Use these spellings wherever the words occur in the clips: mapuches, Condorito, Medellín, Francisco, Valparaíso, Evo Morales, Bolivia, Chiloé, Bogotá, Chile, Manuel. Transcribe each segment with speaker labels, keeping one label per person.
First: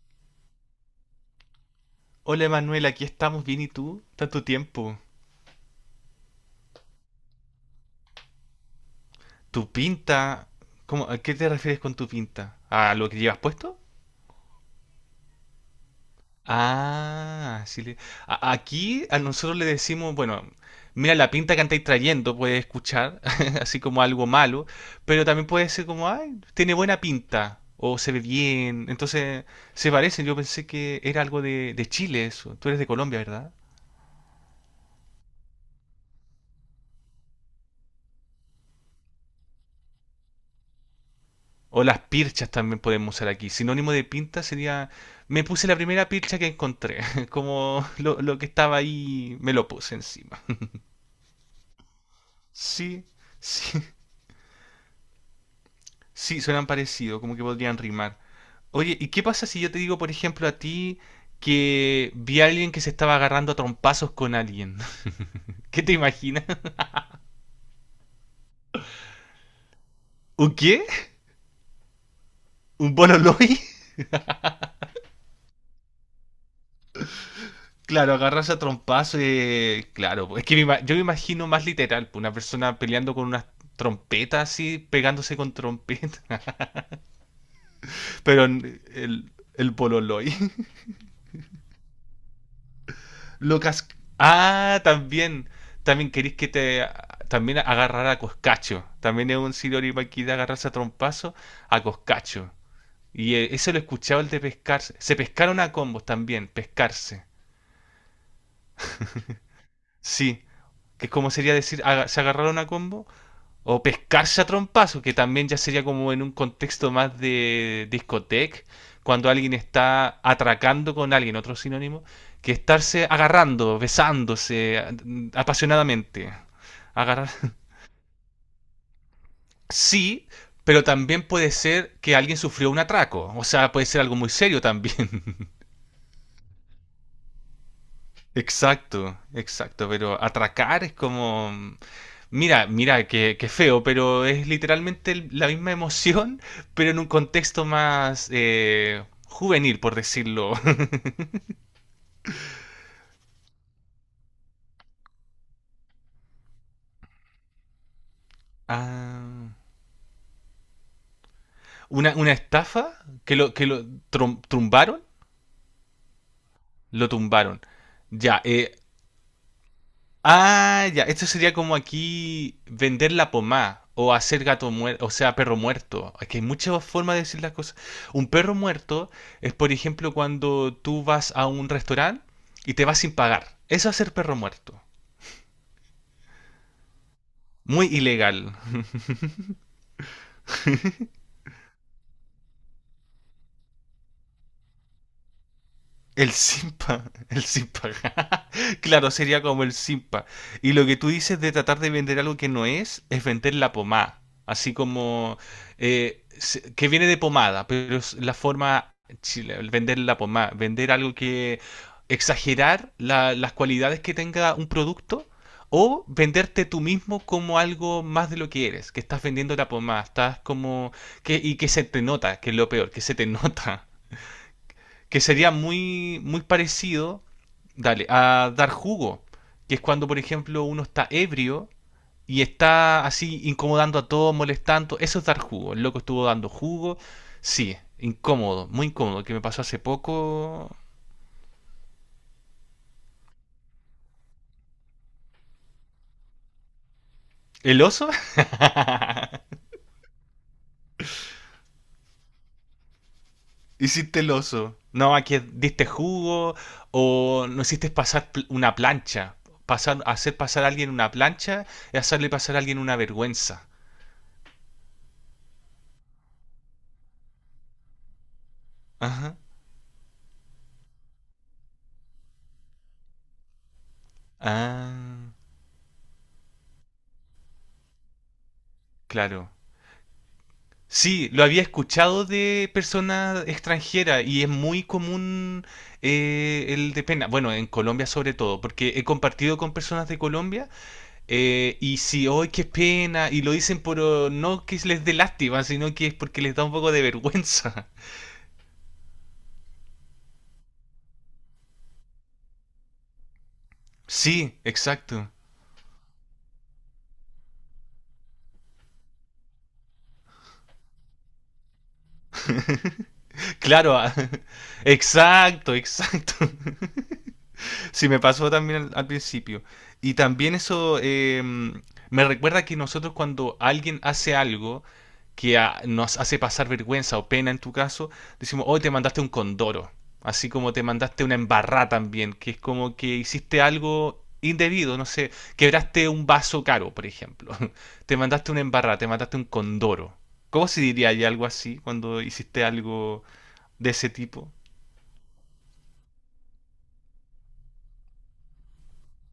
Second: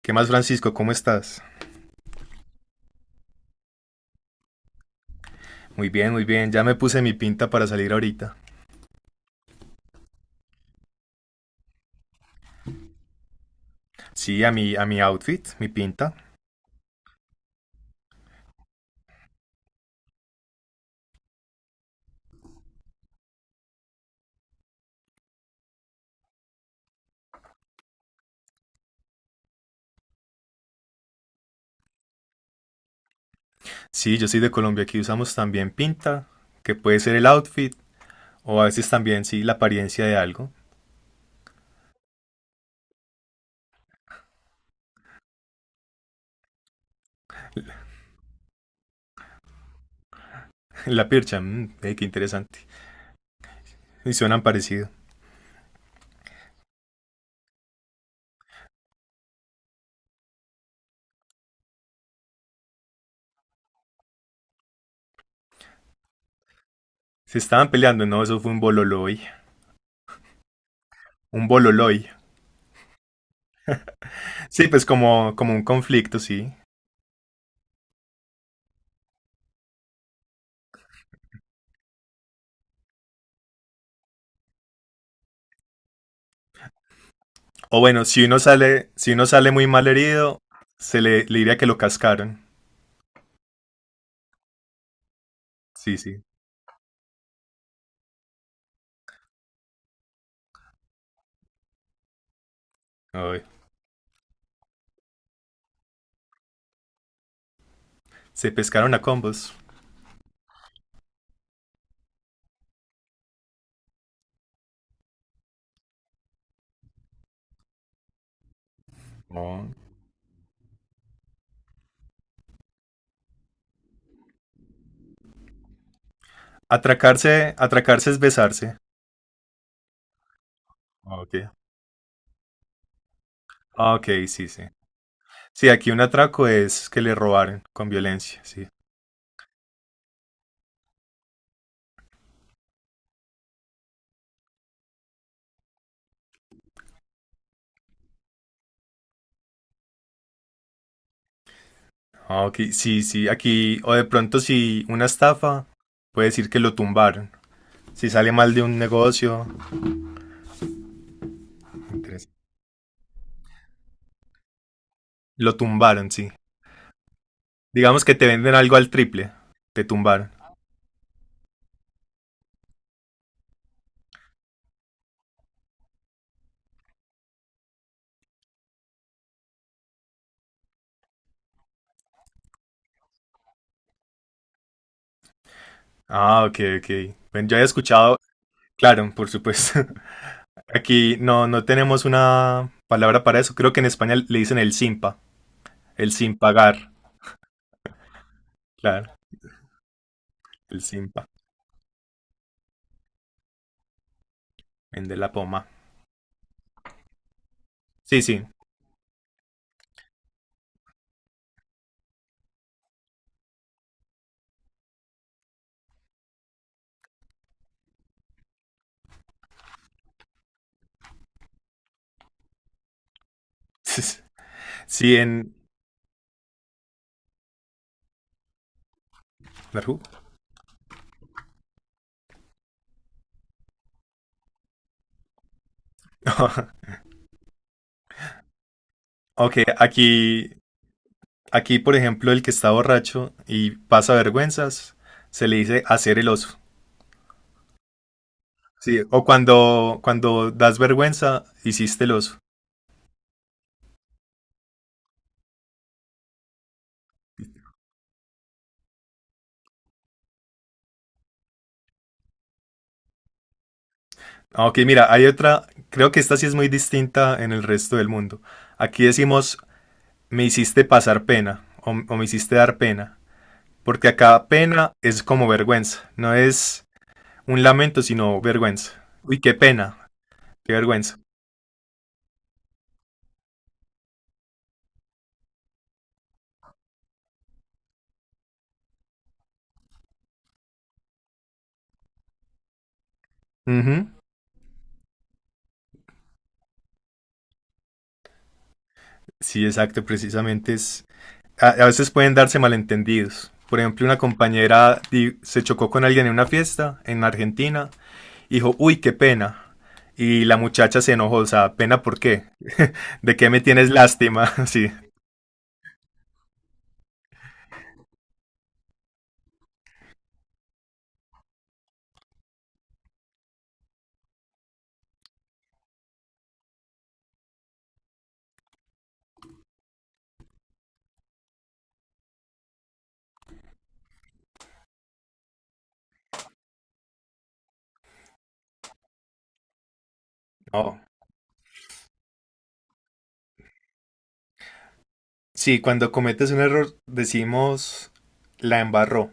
Speaker 1: ¿Qué más, Francisco? ¿Cómo estás?
Speaker 2: Hola Manuel, aquí estamos bien y tú, tanto tiempo.
Speaker 1: Muy bien, muy bien. Ya me puse mi pinta para salir ahorita.
Speaker 2: Tu pinta, ¿cómo, a qué te refieres con tu pinta? ¿A lo que llevas puesto?
Speaker 1: Sí, a mi outfit, mi pinta.
Speaker 2: Ah, sí. Aquí a nosotros le decimos, bueno, mira la pinta que andáis trayendo, puedes escuchar, así como algo malo, pero también puede ser como, ay, tiene buena pinta, o se ve bien, entonces se parecen. Yo pensé que era algo de Chile eso. Tú eres de Colombia, ¿verdad?
Speaker 1: Sí, yo soy de Colombia, aquí usamos también pinta, que puede ser el outfit, o a veces también, sí, la apariencia de algo.
Speaker 2: O las pirchas también podemos usar aquí. Sinónimo de pinta sería, me puse la primera pircha que encontré, como lo que estaba ahí, me lo puse encima.
Speaker 1: La pircha, qué interesante.
Speaker 2: Sí, sí,
Speaker 1: Y suenan parecido.
Speaker 2: sí, suenan parecido, como que podrían rimar. Oye, ¿y qué pasa si yo te digo, por ejemplo, a ti que vi a alguien que se estaba agarrando a trompazos con alguien? ¿Qué te imaginas?
Speaker 1: Se estaban peleando, no, eso fue un bololoy.
Speaker 2: ¿Un qué?
Speaker 1: Un bololoy.
Speaker 2: ¿Un bololoi?
Speaker 1: Sí, pues como, como un conflicto, sí.
Speaker 2: Claro, agarrarse a trompazo y... Claro, pues, es que yo me imagino más literal, pues, una persona peleando con unas trompetas así, pegándose con trompetas.
Speaker 1: O bueno, si uno
Speaker 2: Pero
Speaker 1: sale, si
Speaker 2: el,
Speaker 1: uno sale muy
Speaker 2: el
Speaker 1: mal
Speaker 2: pololoy.
Speaker 1: herido, le diría que lo cascaron.
Speaker 2: Lucas... Ah, también.
Speaker 1: Sí,
Speaker 2: También
Speaker 1: sí.
Speaker 2: querís que te... También agarrar a Coscacho. También es un siroripa aquí de agarrarse a trompazo a Coscacho. Y
Speaker 1: Ay,
Speaker 2: eso lo escuchaba el de pescarse. Se pescaron a combos también, pescarse.
Speaker 1: se pescaron a combos.
Speaker 2: Sí, que es como sería decir, se agarraron a combo. O pescarse a trompazo, que también ya sería como en un contexto más de discoteca, cuando alguien
Speaker 1: Oh.
Speaker 2: está atracando con alguien, otro sinónimo, que estarse agarrando, besándose apasionadamente. Agarrar.
Speaker 1: Atracarse, atracarse es besarse.
Speaker 2: Sí, pero
Speaker 1: Ah,
Speaker 2: también
Speaker 1: ok.
Speaker 2: puede ser que alguien sufrió un atraco. O sea, puede
Speaker 1: Ah,
Speaker 2: ser
Speaker 1: ok,
Speaker 2: algo muy
Speaker 1: sí,
Speaker 2: serio
Speaker 1: sí.
Speaker 2: también.
Speaker 1: Sí, aquí un atraco es que le robaron con violencia, sí.
Speaker 2: Exacto, exacto. Pero atracar es como. Mira, mira, qué feo, pero es literalmente la misma emoción, pero en un contexto más juvenil, por decirlo.
Speaker 1: Ah, ok, sí, sí, aquí, o de pronto si una estafa, puede decir que lo tumbaron. Si sale mal de un negocio,
Speaker 2: Ah, una,
Speaker 1: interés-
Speaker 2: una estafa que lo tumbaron,
Speaker 1: lo tumbaron, sí.
Speaker 2: lo tumbaron.
Speaker 1: Digamos que te
Speaker 2: Ya,
Speaker 1: venden algo al triple, te tumbaron.
Speaker 2: ah, ya, esto sería como aquí vender la pomada o hacer gato muerto, o sea, perro muerto. Es que hay muchas formas de decir las cosas. Un perro muerto es, por ejemplo, cuando tú vas a un restaurante y te vas sin pagar. Eso es ser perro muerto.
Speaker 1: Ah, ok, ok. Bueno, yo había
Speaker 2: Muy
Speaker 1: escuchado,
Speaker 2: ilegal.
Speaker 1: claro, por supuesto. Aquí no, no tenemos una palabra para eso. Creo que en España le dicen el simpa, el
Speaker 2: El
Speaker 1: sin pagar.
Speaker 2: simpa. El simpa. Claro,
Speaker 1: Claro,
Speaker 2: sería como el simpa. Y
Speaker 1: el
Speaker 2: lo que tú
Speaker 1: simpa,
Speaker 2: dices de tratar de vender algo que no es, es vender la pomada. Así
Speaker 1: vende la
Speaker 2: como.
Speaker 1: poma.
Speaker 2: Se- que viene de pomada, pero es
Speaker 1: Sí,
Speaker 2: la
Speaker 1: sí.
Speaker 2: forma. Chile- el vender la pomada. Vender algo que. Exagerar las cualidades que tenga un producto. O venderte tú mismo como algo más de lo que eres. Que estás vendiendo la pomada. Estás como. Que, y que se te nota, que es lo peor, que se te nota.
Speaker 1: Sí,
Speaker 2: Que sería
Speaker 1: en...
Speaker 2: muy, muy parecido, dale, a dar jugo, que es
Speaker 1: ¿Naru?
Speaker 2: cuando, por ejemplo, uno está ebrio y está así incomodando a todos, molestando, eso es dar jugo, el loco estuvo dando jugo, sí, incómodo, muy incómodo, que me
Speaker 1: Ok,
Speaker 2: pasó hace
Speaker 1: aquí,
Speaker 2: poco...
Speaker 1: aquí, por ejemplo, el que está borracho y pasa vergüenzas, se le dice hacer el oso.
Speaker 2: ¿El oso?
Speaker 1: Sí, o cuando das vergüenza, hiciste el oso.
Speaker 2: Hiciste el oso. No, aquí diste jugo o no hiciste pasar una plancha. Pasar, hacer pasar a alguien una plancha es hacerle pasar a alguien una vergüenza.
Speaker 1: Ah, ok, mira, hay otra, creo que esta sí es muy distinta en el resto del mundo. Aquí
Speaker 2: Ajá.
Speaker 1: decimos, me hiciste pasar pena o, me hiciste dar pena, porque acá pena es
Speaker 2: Ah.
Speaker 1: como vergüenza, no es un lamento, sino vergüenza. Uy,
Speaker 2: Claro.
Speaker 1: qué pena, qué vergüenza.
Speaker 2: Sí, lo había escuchado de personas extranjeras y es muy común el de pena. Bueno, en Colombia sobre todo, porque he compartido con personas de Colombia y si, hoy qué pena, y lo dicen
Speaker 1: Ujú,
Speaker 2: por oh, no que les dé lástima, sino que es porque les da un poco de vergüenza.
Speaker 1: sí, exacto, precisamente es... A veces pueden darse malentendidos. Por ejemplo, una
Speaker 2: Sí,
Speaker 1: compañera
Speaker 2: exacto.
Speaker 1: se chocó con alguien en una fiesta en Argentina, y dijo, uy, qué pena. Y la muchacha se enojó, o sea, ¿pena por qué? ¿De qué me tienes
Speaker 2: Claro, ah,
Speaker 1: lástima? Sí.
Speaker 2: exacto, exacto. Sí, me pasó también al principio. Y también eso me recuerda que nosotros cuando alguien hace algo que nos hace pasar vergüenza o pena en tu caso, decimos, hoy te mandaste un condoro. Así como te mandaste una embarrá también, que es como que hiciste algo indebido, no sé, quebraste un vaso caro, por ejemplo. Te mandaste una embarrá, te mandaste un condoro. ¿Cómo se
Speaker 1: No.
Speaker 2: diría ahí algo así cuando hiciste algo de ese tipo?
Speaker 1: Sí, cuando cometes un error decimos, la embarró,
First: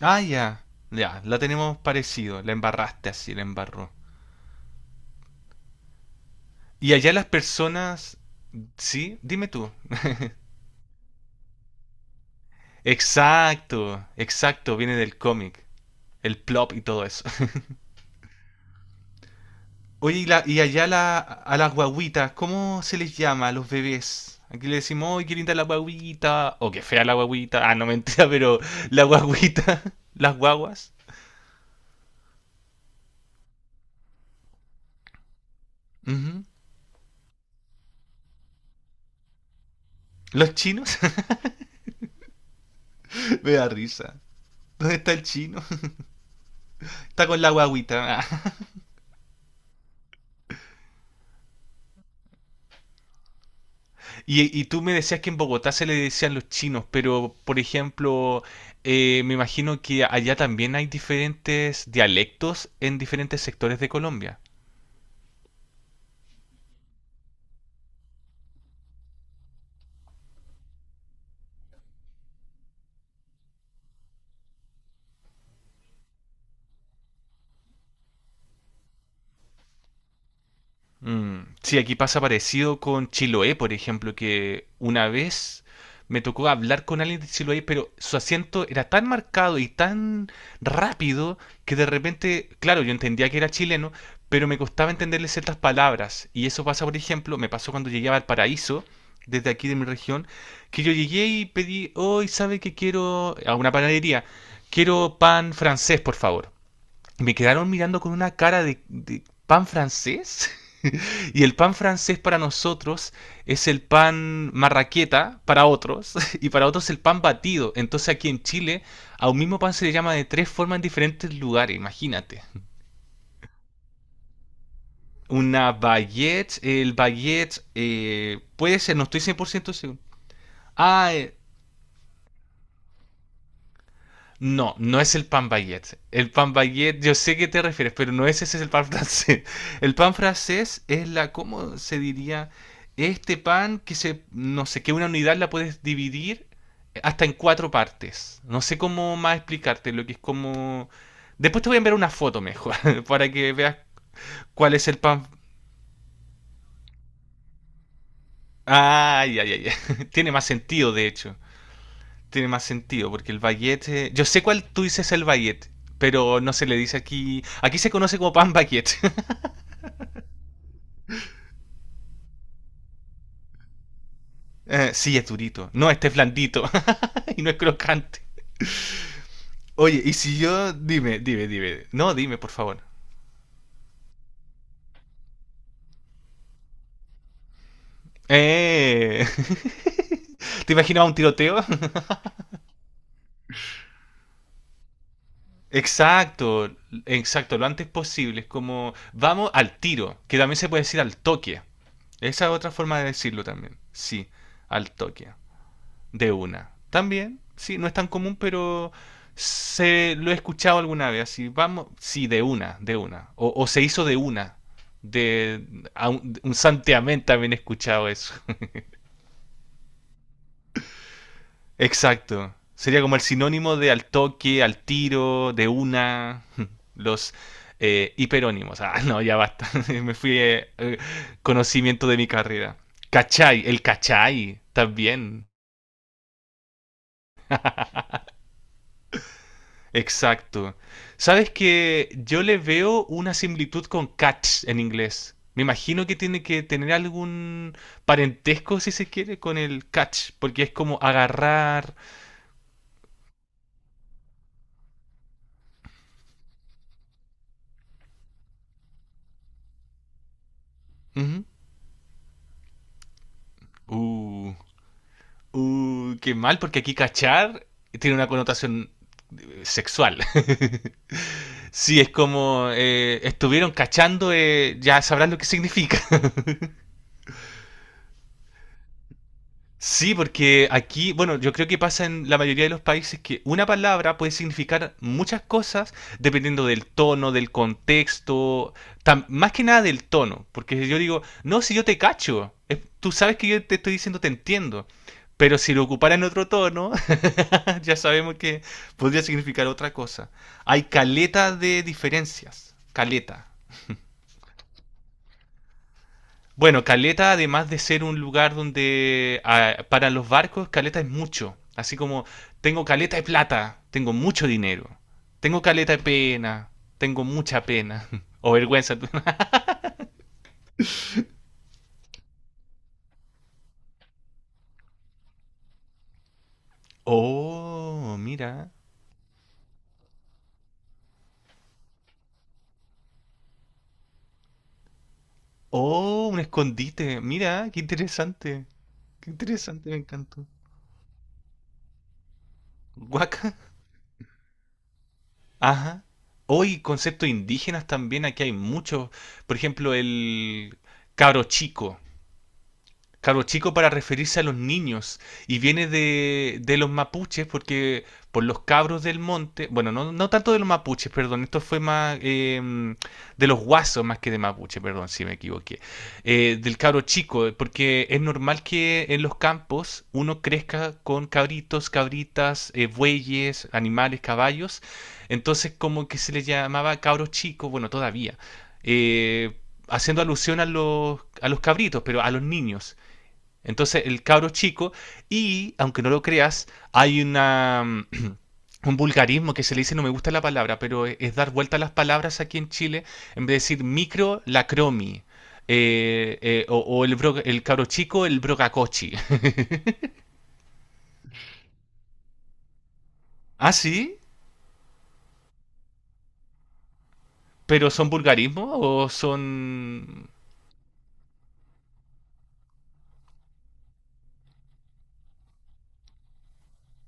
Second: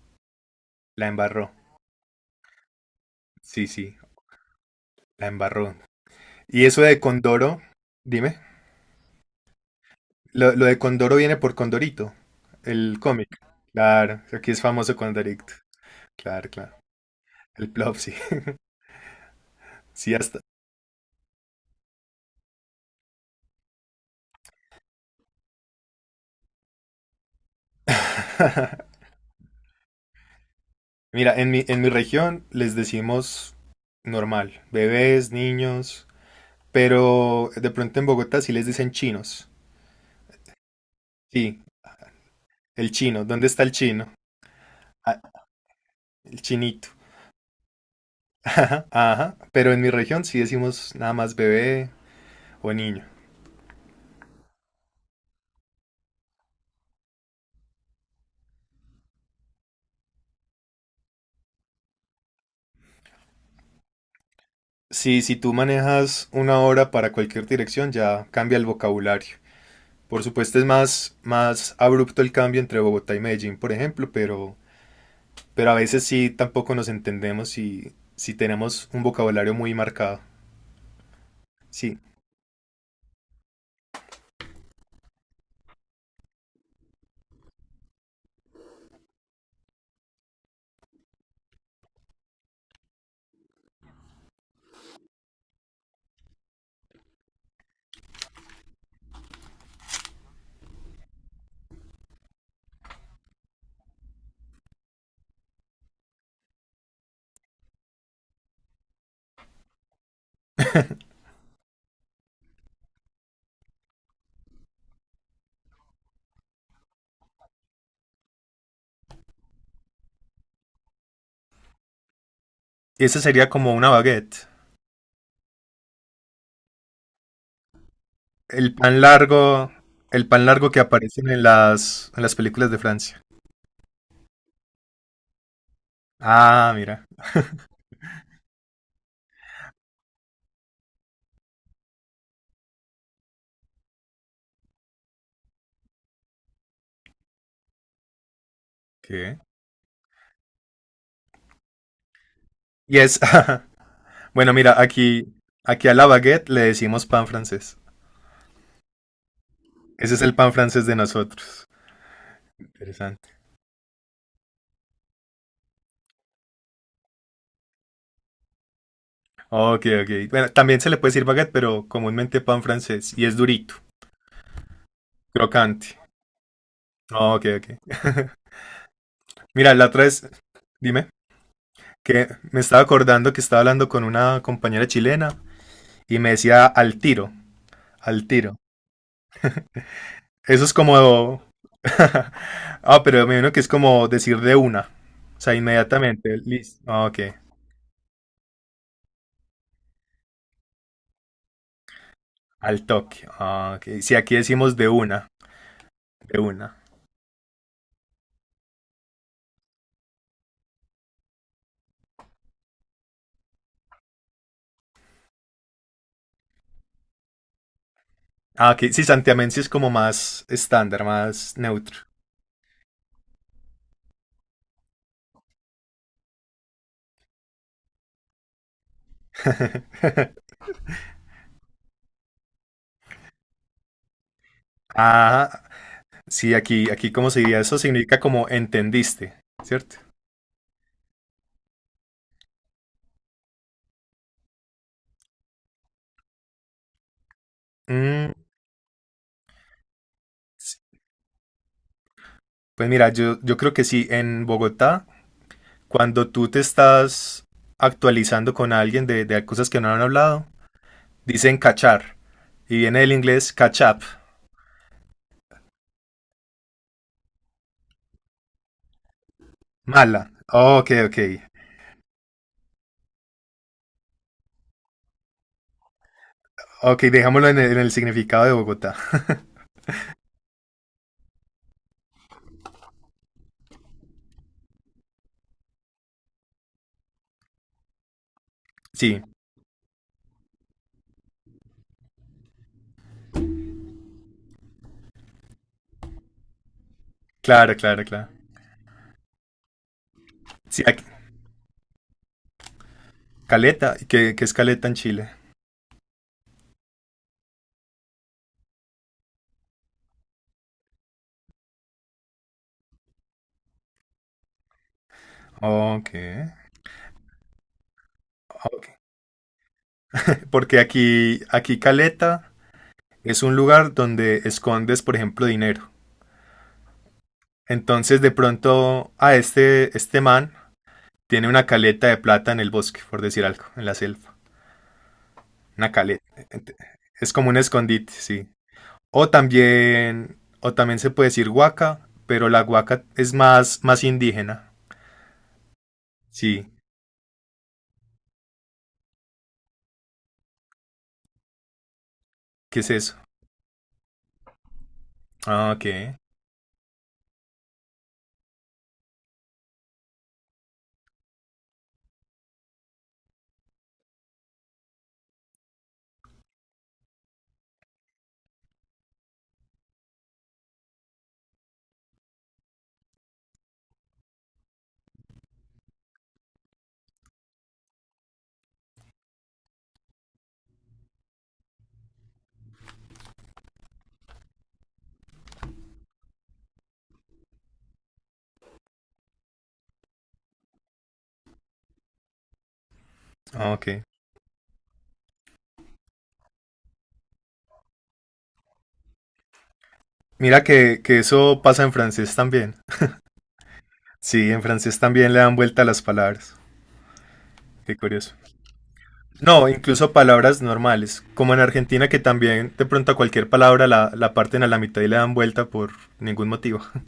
Speaker 2: Ah, ya.
Speaker 1: la
Speaker 2: Ya, la
Speaker 1: embarró.
Speaker 2: tenemos parecido. La embarraste así, la
Speaker 1: Sí,
Speaker 2: embarró.
Speaker 1: sí, la embarró. Y eso
Speaker 2: Y
Speaker 1: de
Speaker 2: allá las
Speaker 1: condoro,
Speaker 2: personas...
Speaker 1: dime.
Speaker 2: Sí, dime tú.
Speaker 1: Lo de condoro viene por Condorito, el cómic.
Speaker 2: Exacto,
Speaker 1: Claro, aquí es
Speaker 2: exacto, viene
Speaker 1: famoso
Speaker 2: del
Speaker 1: Condorito.
Speaker 2: cómic. El
Speaker 1: Claro,
Speaker 2: plop
Speaker 1: claro.
Speaker 2: y todo eso.
Speaker 1: El plop, sí. Sí,
Speaker 2: Oye, y,
Speaker 1: hasta.
Speaker 2: y allá a las guaguitas, ¿cómo se les llama a los bebés? Aquí le decimos, ¡ay, qué linda la guaguita! O qué fea la guaguita. Ah, no, mentira, pero la guaguita, las guaguas.
Speaker 1: Mira, en mi región les decimos normal, bebés, niños,
Speaker 2: Ujú.
Speaker 1: pero de pronto en Bogotá sí les dicen chinos.
Speaker 2: ¿Los chinos?
Speaker 1: Sí, el chino. ¿Dónde
Speaker 2: Me
Speaker 1: está
Speaker 2: da
Speaker 1: el chino?
Speaker 2: risa. ¿Dónde está el
Speaker 1: Ah,
Speaker 2: chino?
Speaker 1: el chinito.
Speaker 2: Está con la guaguita. Ah.
Speaker 1: Ajá, ajá. Pero en mi región sí decimos nada más bebé o niño.
Speaker 2: Y tú me decías que en Bogotá se le decían los chinos, pero por ejemplo, me imagino que allá también hay diferentes dialectos en diferentes sectores de Colombia.
Speaker 1: Sí, si tú manejas una hora para cualquier dirección, ya cambia el vocabulario. Por supuesto es más, más abrupto el cambio entre Bogotá y Medellín, por ejemplo, pero a veces sí tampoco nos entendemos y si tenemos un vocabulario muy marcado.
Speaker 2: Mm, Sí, aquí
Speaker 1: Sí,
Speaker 2: pasa parecido con Chiloé, por ejemplo, que una vez me tocó hablar con alguien de Chiloé, pero su acento era tan marcado y tan rápido que de repente, claro, yo entendía que era chileno, pero me costaba entenderle ciertas palabras. Y eso pasa, por ejemplo, me pasó cuando llegué a Valparaíso, desde aquí de mi región, que yo llegué y pedí, hoy sabe que quiero a una panadería, quiero pan francés, por favor. Y me quedaron mirando con una cara de pan francés. Y el pan francés para nosotros es el pan marraqueta para otros y para otros el pan batido. Entonces aquí en Chile a un mismo pan se le llama de tres formas en diferentes lugares, imagínate.
Speaker 1: esa sería como una baguette.
Speaker 2: Una baguette, el baguette
Speaker 1: El
Speaker 2: puede ser,
Speaker 1: pan
Speaker 2: no estoy cien por
Speaker 1: largo,
Speaker 2: ciento seguro.
Speaker 1: el pan largo que
Speaker 2: Ah,
Speaker 1: aparece en las películas de Francia.
Speaker 2: no, no es el pan baguette. El pan
Speaker 1: Ah,
Speaker 2: baguette,
Speaker 1: mira,
Speaker 2: yo sé que te refieres, pero no es ese, es el pan francés. El pan francés es la, ¿cómo se diría? Este pan que se, no sé, que una unidad la puedes dividir hasta en cuatro partes. No sé cómo más
Speaker 1: ¿qué?
Speaker 2: explicarte lo que es como... Después te voy a enviar una foto mejor,
Speaker 1: Y es,
Speaker 2: para que veas
Speaker 1: bueno,
Speaker 2: cuál
Speaker 1: mira,
Speaker 2: es el pan...
Speaker 1: aquí a la baguette le decimos pan francés.
Speaker 2: Ah, ya, ya, ya.
Speaker 1: Ese es
Speaker 2: Tiene
Speaker 1: el
Speaker 2: más
Speaker 1: pan francés
Speaker 2: sentido,
Speaker 1: de
Speaker 2: de hecho.
Speaker 1: nosotros.
Speaker 2: Tiene más sentido,
Speaker 1: Interesante.
Speaker 2: porque el baguette. Yo sé cuál tú dices el baguette, pero no se le dice aquí. Aquí se conoce como pan baguette.
Speaker 1: Ok, ok. Bueno, también se le puede decir baguette, pero comúnmente pan francés y es durito,
Speaker 2: Sí, es durito. No,
Speaker 1: crocante.
Speaker 2: este es blandito y
Speaker 1: Ok,
Speaker 2: no es
Speaker 1: ok.
Speaker 2: crocante.
Speaker 1: Mira, la
Speaker 2: Oye,
Speaker 1: otra
Speaker 2: y
Speaker 1: vez,
Speaker 2: si yo.
Speaker 1: dime,
Speaker 2: Dime, dime, dime. No,
Speaker 1: que
Speaker 2: dime, por
Speaker 1: me
Speaker 2: favor.
Speaker 1: estaba acordando que estaba hablando con una compañera chilena y me decía al tiro, al tiro.
Speaker 2: Eh.
Speaker 1: Eso
Speaker 2: ¿Te
Speaker 1: es
Speaker 2: imaginabas un
Speaker 1: como...
Speaker 2: tiroteo?
Speaker 1: Ah, pero me imagino que es como decir de una. O sea, inmediatamente,
Speaker 2: Exacto,
Speaker 1: listo. Ah, ok,
Speaker 2: exacto, lo antes posible. Es como, vamos al tiro, que también se puede decir al toque. Esa es otra
Speaker 1: al
Speaker 2: forma de
Speaker 1: toque.
Speaker 2: decirlo
Speaker 1: Ah,
Speaker 2: también.
Speaker 1: ok, si
Speaker 2: Sí,
Speaker 1: aquí decimos de
Speaker 2: al toque.
Speaker 1: una,
Speaker 2: De
Speaker 1: de
Speaker 2: una.
Speaker 1: una.
Speaker 2: También, sí, no es tan común, pero se lo he escuchado alguna vez. Así, vamos, sí, de una, de una. O se hizo de una. De a un santiamén también he escuchado eso.
Speaker 1: Ah, ok, sí, santiamén sí es como más estándar, más neutro.
Speaker 2: Exacto. Sería como el sinónimo de al toque, al tiro, de una. Los hiperónimos. Ah, no, ya basta. Me fui conocimiento de mi carrera. Cachai, el cachai también.
Speaker 1: Ah, sí, aquí, ¿cómo se diría? Eso significa como entendiste, ¿cierto?
Speaker 2: Exacto. Sabes que yo le veo una similitud con catch en inglés. Me imagino que tiene que tener algún
Speaker 1: Mm,
Speaker 2: parentesco, si se quiere, con el catch, porque es como
Speaker 1: sí.
Speaker 2: agarrar.
Speaker 1: Pues mira, yo creo que sí, en Bogotá, cuando tú te estás actualizando con alguien de cosas que no han hablado,
Speaker 2: Ujú.
Speaker 1: dicen cachar. Y viene del inglés catch up,
Speaker 2: Uh, qué mal, porque aquí cachar tiene una connotación sexual.
Speaker 1: mala. Ok, ok.
Speaker 2: Sí, es como estuvieron cachando, ya sabrás lo que significa.
Speaker 1: Ok, dejámoslo en el significado de Bogotá.
Speaker 2: Sí, porque aquí, bueno, yo creo que pasa en la mayoría de los países que una palabra puede significar muchas cosas dependiendo del tono, del contexto,
Speaker 1: Sí,
Speaker 2: más que nada del tono, porque yo digo, no, si yo te cacho, tú sabes que yo te estoy diciendo te entiendo, pero si lo ocupara en otro tono,
Speaker 1: claro,
Speaker 2: ya
Speaker 1: claro, claro.
Speaker 2: sabemos que podría significar otra cosa.
Speaker 1: Sí,
Speaker 2: Hay caleta de diferencias, caleta.
Speaker 1: caleta, ¿qué es caleta en Chile?
Speaker 2: Bueno, caleta, además de ser un lugar donde para los barcos, caleta es mucho. Así como tengo caleta de plata, tengo mucho dinero. Tengo caleta de
Speaker 1: Ok,
Speaker 2: pena, tengo mucha pena. O vergüenza.
Speaker 1: ok. Porque aquí caleta es un lugar donde escondes, por ejemplo, dinero.
Speaker 2: Oh,
Speaker 1: Entonces de
Speaker 2: mira.
Speaker 1: pronto a este man tiene una caleta de plata en el bosque, por decir algo, en la selva. Una caleta.
Speaker 2: Oh, un escondite.
Speaker 1: Es como un
Speaker 2: Mira, qué
Speaker 1: escondite, sí.
Speaker 2: interesante.
Speaker 1: O
Speaker 2: Qué interesante, me
Speaker 1: también,
Speaker 2: encantó.
Speaker 1: o también se puede decir huaca, pero la huaca es
Speaker 2: Guaca.
Speaker 1: más, más indígena.
Speaker 2: Ajá.
Speaker 1: Sí,
Speaker 2: Hoy conceptos indígenas también, aquí hay muchos. Por ejemplo, el cabro chico.
Speaker 1: ¿qué es eso?
Speaker 2: Cabro chico para referirse a los niños. Y
Speaker 1: Ah,
Speaker 2: viene
Speaker 1: ok,
Speaker 2: de los mapuches porque por los cabros del monte. Bueno, no, no tanto de los mapuches, perdón. Esto fue más de los guasos más que de mapuche, perdón si me equivoqué. Del cabro chico, porque es normal que en los campos uno crezca con cabritos, cabritas, bueyes, animales, caballos. Entonces como que se le llamaba cabro chico, bueno, todavía. Eh, haciendo alusión a los cabritos, pero a los niños. Entonces el cabro chico, y aunque no lo creas, hay una... un vulgarismo que se le dice, no me gusta la palabra, pero es dar vuelta a las palabras aquí en Chile, en vez de
Speaker 1: ah,
Speaker 2: decir
Speaker 1: ok.
Speaker 2: micro, la cromi, o el cabro chico, el brocacochi.
Speaker 1: Mira que eso pasa en francés también.
Speaker 2: ¿Ah, sí?
Speaker 1: Sí, en francés también le dan vuelta a las palabras.
Speaker 2: ¿Pero
Speaker 1: Qué
Speaker 2: son
Speaker 1: curioso.
Speaker 2: vulgarismos o
Speaker 1: No, incluso
Speaker 2: son...?
Speaker 1: palabras normales, como en Argentina que también de pronto a cualquier palabra la parten a la mitad y le dan vuelta por ningún motivo.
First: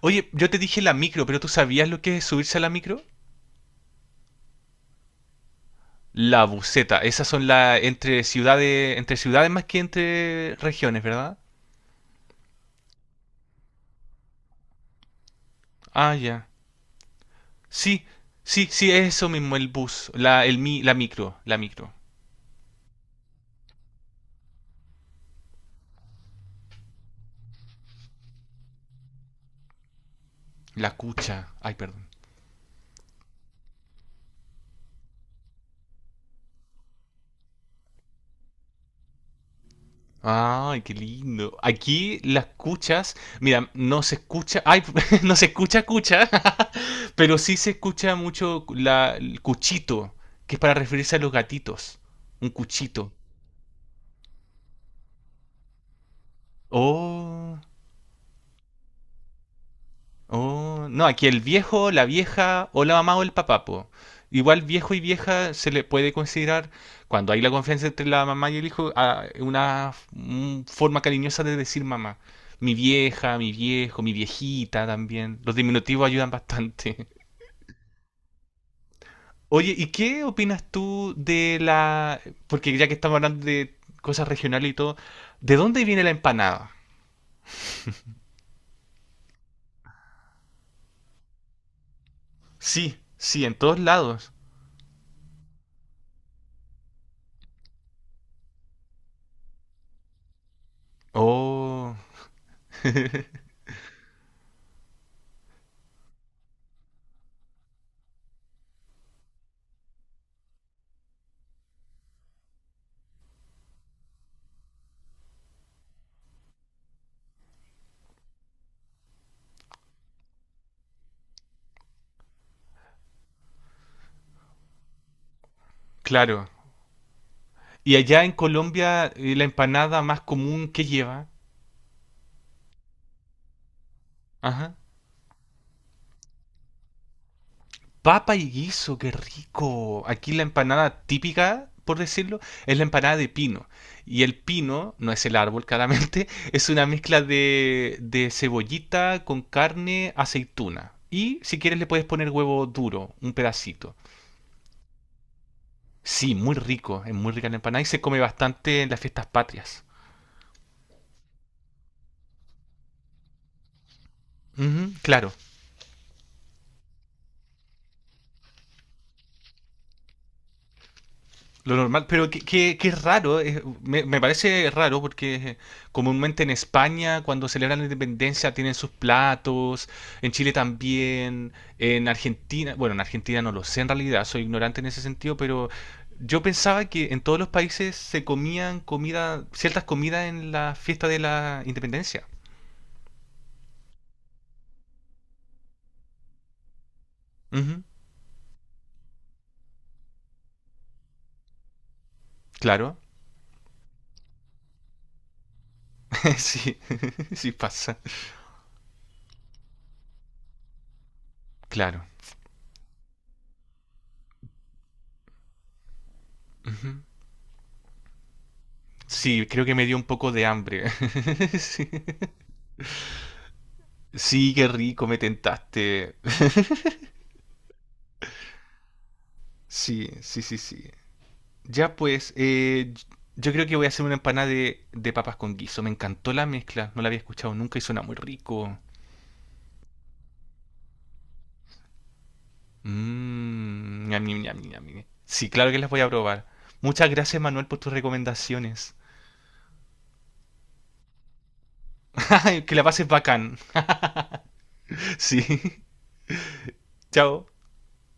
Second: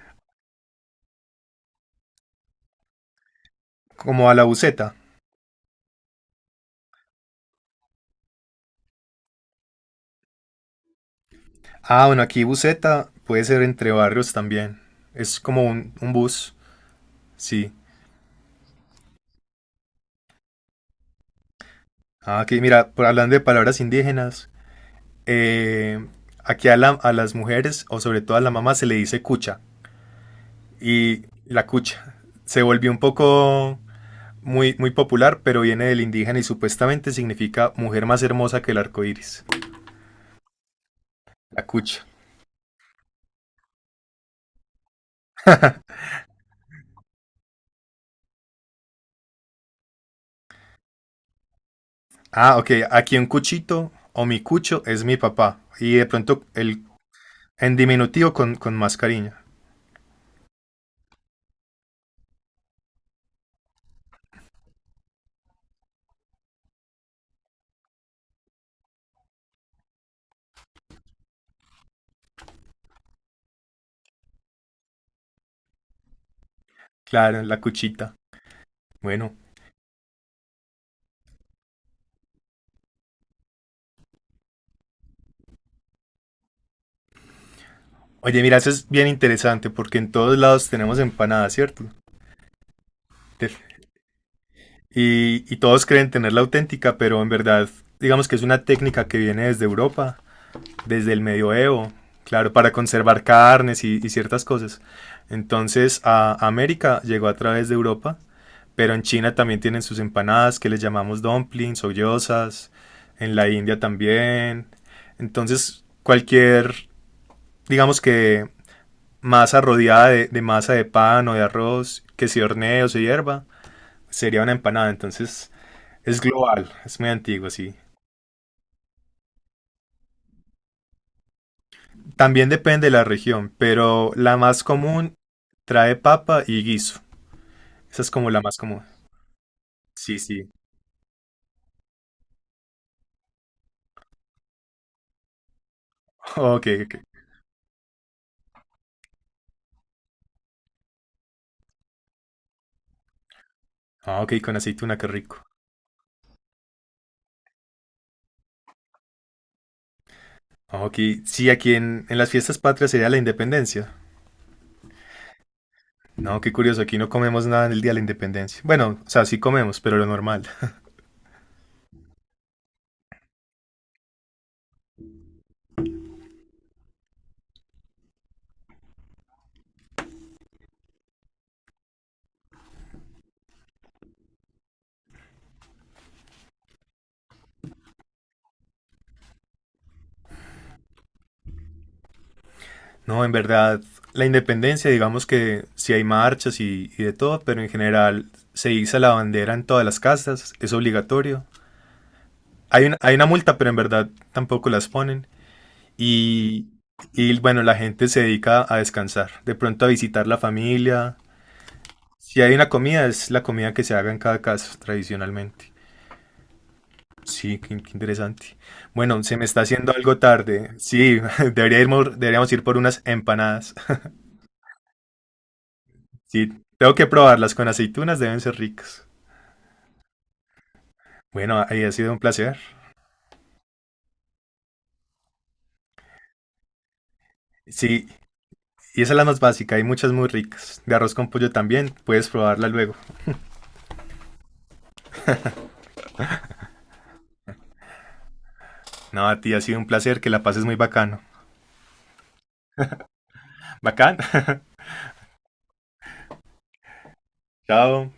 Speaker 2: Oye, yo te dije la micro, pero ¿tú sabías lo que es subirse a la micro?
Speaker 1: Como a la buceta.
Speaker 2: La buceta, esas son las entre ciudades más que entre regiones, ¿verdad?
Speaker 1: Ah, bueno, aquí buceta puede ser entre barrios también. Es como un,
Speaker 2: Ah,
Speaker 1: un
Speaker 2: ya.
Speaker 1: bus, sí.
Speaker 2: Sí, sí, sí, es eso mismo, el bus, la micro, la micro,
Speaker 1: Ah, aquí mira, hablando de palabras indígenas, eh, aquí a las mujeres o sobre todo a la mamá se le dice cucha
Speaker 2: la
Speaker 1: y
Speaker 2: cucha.
Speaker 1: la
Speaker 2: Ay, perdón.
Speaker 1: cucha se volvió un poco muy, muy popular, pero viene del indígena y supuestamente significa mujer más hermosa que el arco iris.
Speaker 2: Ay, qué lindo.
Speaker 1: La cucha.
Speaker 2: Aquí las cuchas, mira, no se escucha, ay, no se escucha cucha, pero sí se escucha mucho el cuchito, que es para referirse a los gatitos. Un
Speaker 1: Ah, ok.
Speaker 2: cuchito.
Speaker 1: Aquí un cuchito o mi cucho es mi papá. Y de pronto el
Speaker 2: Oh.
Speaker 1: en diminutivo con más cariño.
Speaker 2: Oh, no, aquí el viejo, la vieja o la mamá o el papá, po. Igual viejo y vieja se le puede considerar, cuando hay la confianza entre la mamá y el hijo, una un forma cariñosa de decir mamá. Mi vieja, mi viejo, mi viejita también. Los diminutivos ayudan bastante.
Speaker 1: Claro, la cuchita. Bueno.
Speaker 2: Oye, ¿y qué opinas tú de la... Porque ya que estamos hablando de cosas regionales y todo, ¿de dónde viene la empanada?
Speaker 1: Oye, mira, eso es bien interesante porque en todos lados tenemos empanadas, ¿cierto?
Speaker 2: Sí, sí, en
Speaker 1: Te-
Speaker 2: todos lados.
Speaker 1: y todos creen tener la auténtica, pero en verdad, digamos que es una técnica que viene desde Europa desde el medioevo,
Speaker 2: Oh,
Speaker 1: claro, para conservar carnes y ciertas cosas. Entonces a América llegó a través de Europa, pero en China también tienen sus empanadas que les llamamos dumplings o gyozas, en la India también. Entonces cualquier, digamos que masa rodeada de masa de pan o de arroz que se hornee o se hierva, sería una empanada. Entonces es
Speaker 2: claro.
Speaker 1: global, es muy antiguo, sí.
Speaker 2: Y allá en Colombia, la empanada más común que lleva.
Speaker 1: También depende de la región, pero la más
Speaker 2: Ajá.
Speaker 1: común trae papa y guiso. Esa es como
Speaker 2: Papa
Speaker 1: la
Speaker 2: y
Speaker 1: más común.
Speaker 2: guiso, qué rico.
Speaker 1: Sí,
Speaker 2: Aquí la
Speaker 1: sí.
Speaker 2: empanada típica, por decirlo, es la empanada de pino. Y el pino, no es el árbol claramente,
Speaker 1: Oh, ok,
Speaker 2: es una
Speaker 1: ok, ok.
Speaker 2: mezcla de cebollita con carne, aceituna. Y si quieres le puedes poner huevo duro, un pedacito.
Speaker 1: Ah, ok, con aceituna, qué rico.
Speaker 2: Sí, muy rico, es muy rica la empanada y se come bastante en las fiestas patrias.
Speaker 1: Ah, ok, sí, aquí en las fiestas patrias sería la independencia.
Speaker 2: Ujú, claro.
Speaker 1: No, qué curioso, aquí no comemos nada en el día de la independencia. Bueno, o sea, sí comemos, pero lo normal.
Speaker 2: Lo normal, pero que es raro, me parece raro porque comúnmente en España cuando celebran la independencia tienen sus platos, en Chile también, en Argentina, bueno, en Argentina no lo sé en realidad, soy ignorante en ese sentido, pero yo pensaba que en todos los países se comían comida, ciertas comidas en la fiesta de la independencia.
Speaker 1: No, en verdad, la independencia, digamos que sí hay marchas y de todo, pero en
Speaker 2: Ujú,
Speaker 1: general se iza la bandera en todas las casas, es obligatorio. Hay
Speaker 2: claro,
Speaker 1: una, hay una multa, pero en verdad tampoco las ponen. y,
Speaker 2: sí,
Speaker 1: y
Speaker 2: sí
Speaker 1: bueno, la
Speaker 2: pasa,
Speaker 1: gente se dedica a descansar, de pronto a visitar la familia.
Speaker 2: claro.
Speaker 1: Si hay una comida, es la comida que se haga en cada casa tradicionalmente.
Speaker 2: Ujú.
Speaker 1: Sí, qué interesante. Bueno, se me
Speaker 2: Sí,
Speaker 1: está
Speaker 2: creo que me
Speaker 1: haciendo
Speaker 2: dio un
Speaker 1: algo
Speaker 2: poco de
Speaker 1: tarde.
Speaker 2: hambre.
Speaker 1: Sí,
Speaker 2: Sí.
Speaker 1: deberíamos ir por unas empanadas.
Speaker 2: Sí, qué rico, me tentaste.
Speaker 1: Sí, tengo que probarlas con aceitunas, deben ser ricas.
Speaker 2: Sí, sí, sí, sí.
Speaker 1: Bueno, ahí ha
Speaker 2: Ya
Speaker 1: sido un
Speaker 2: pues,
Speaker 1: placer.
Speaker 2: yo creo que voy a hacer una empanada de papas con guiso. Me encantó la mezcla, no la había escuchado nunca y suena
Speaker 1: Sí,
Speaker 2: muy rico.
Speaker 1: y esa es la más básica, hay muchas muy ricas. De arroz con pollo también, puedes probarla luego.
Speaker 2: Mmm, ñam, ñam, ñam, ñam, ñam. Sí, claro que las voy a probar. Muchas gracias, Manuel, por tus recomendaciones.
Speaker 1: No, a ti ha sido un placer, que la pases muy bacano.
Speaker 2: Que la pases bacán.
Speaker 1: Bacán,
Speaker 2: Sí, chao.
Speaker 1: chao.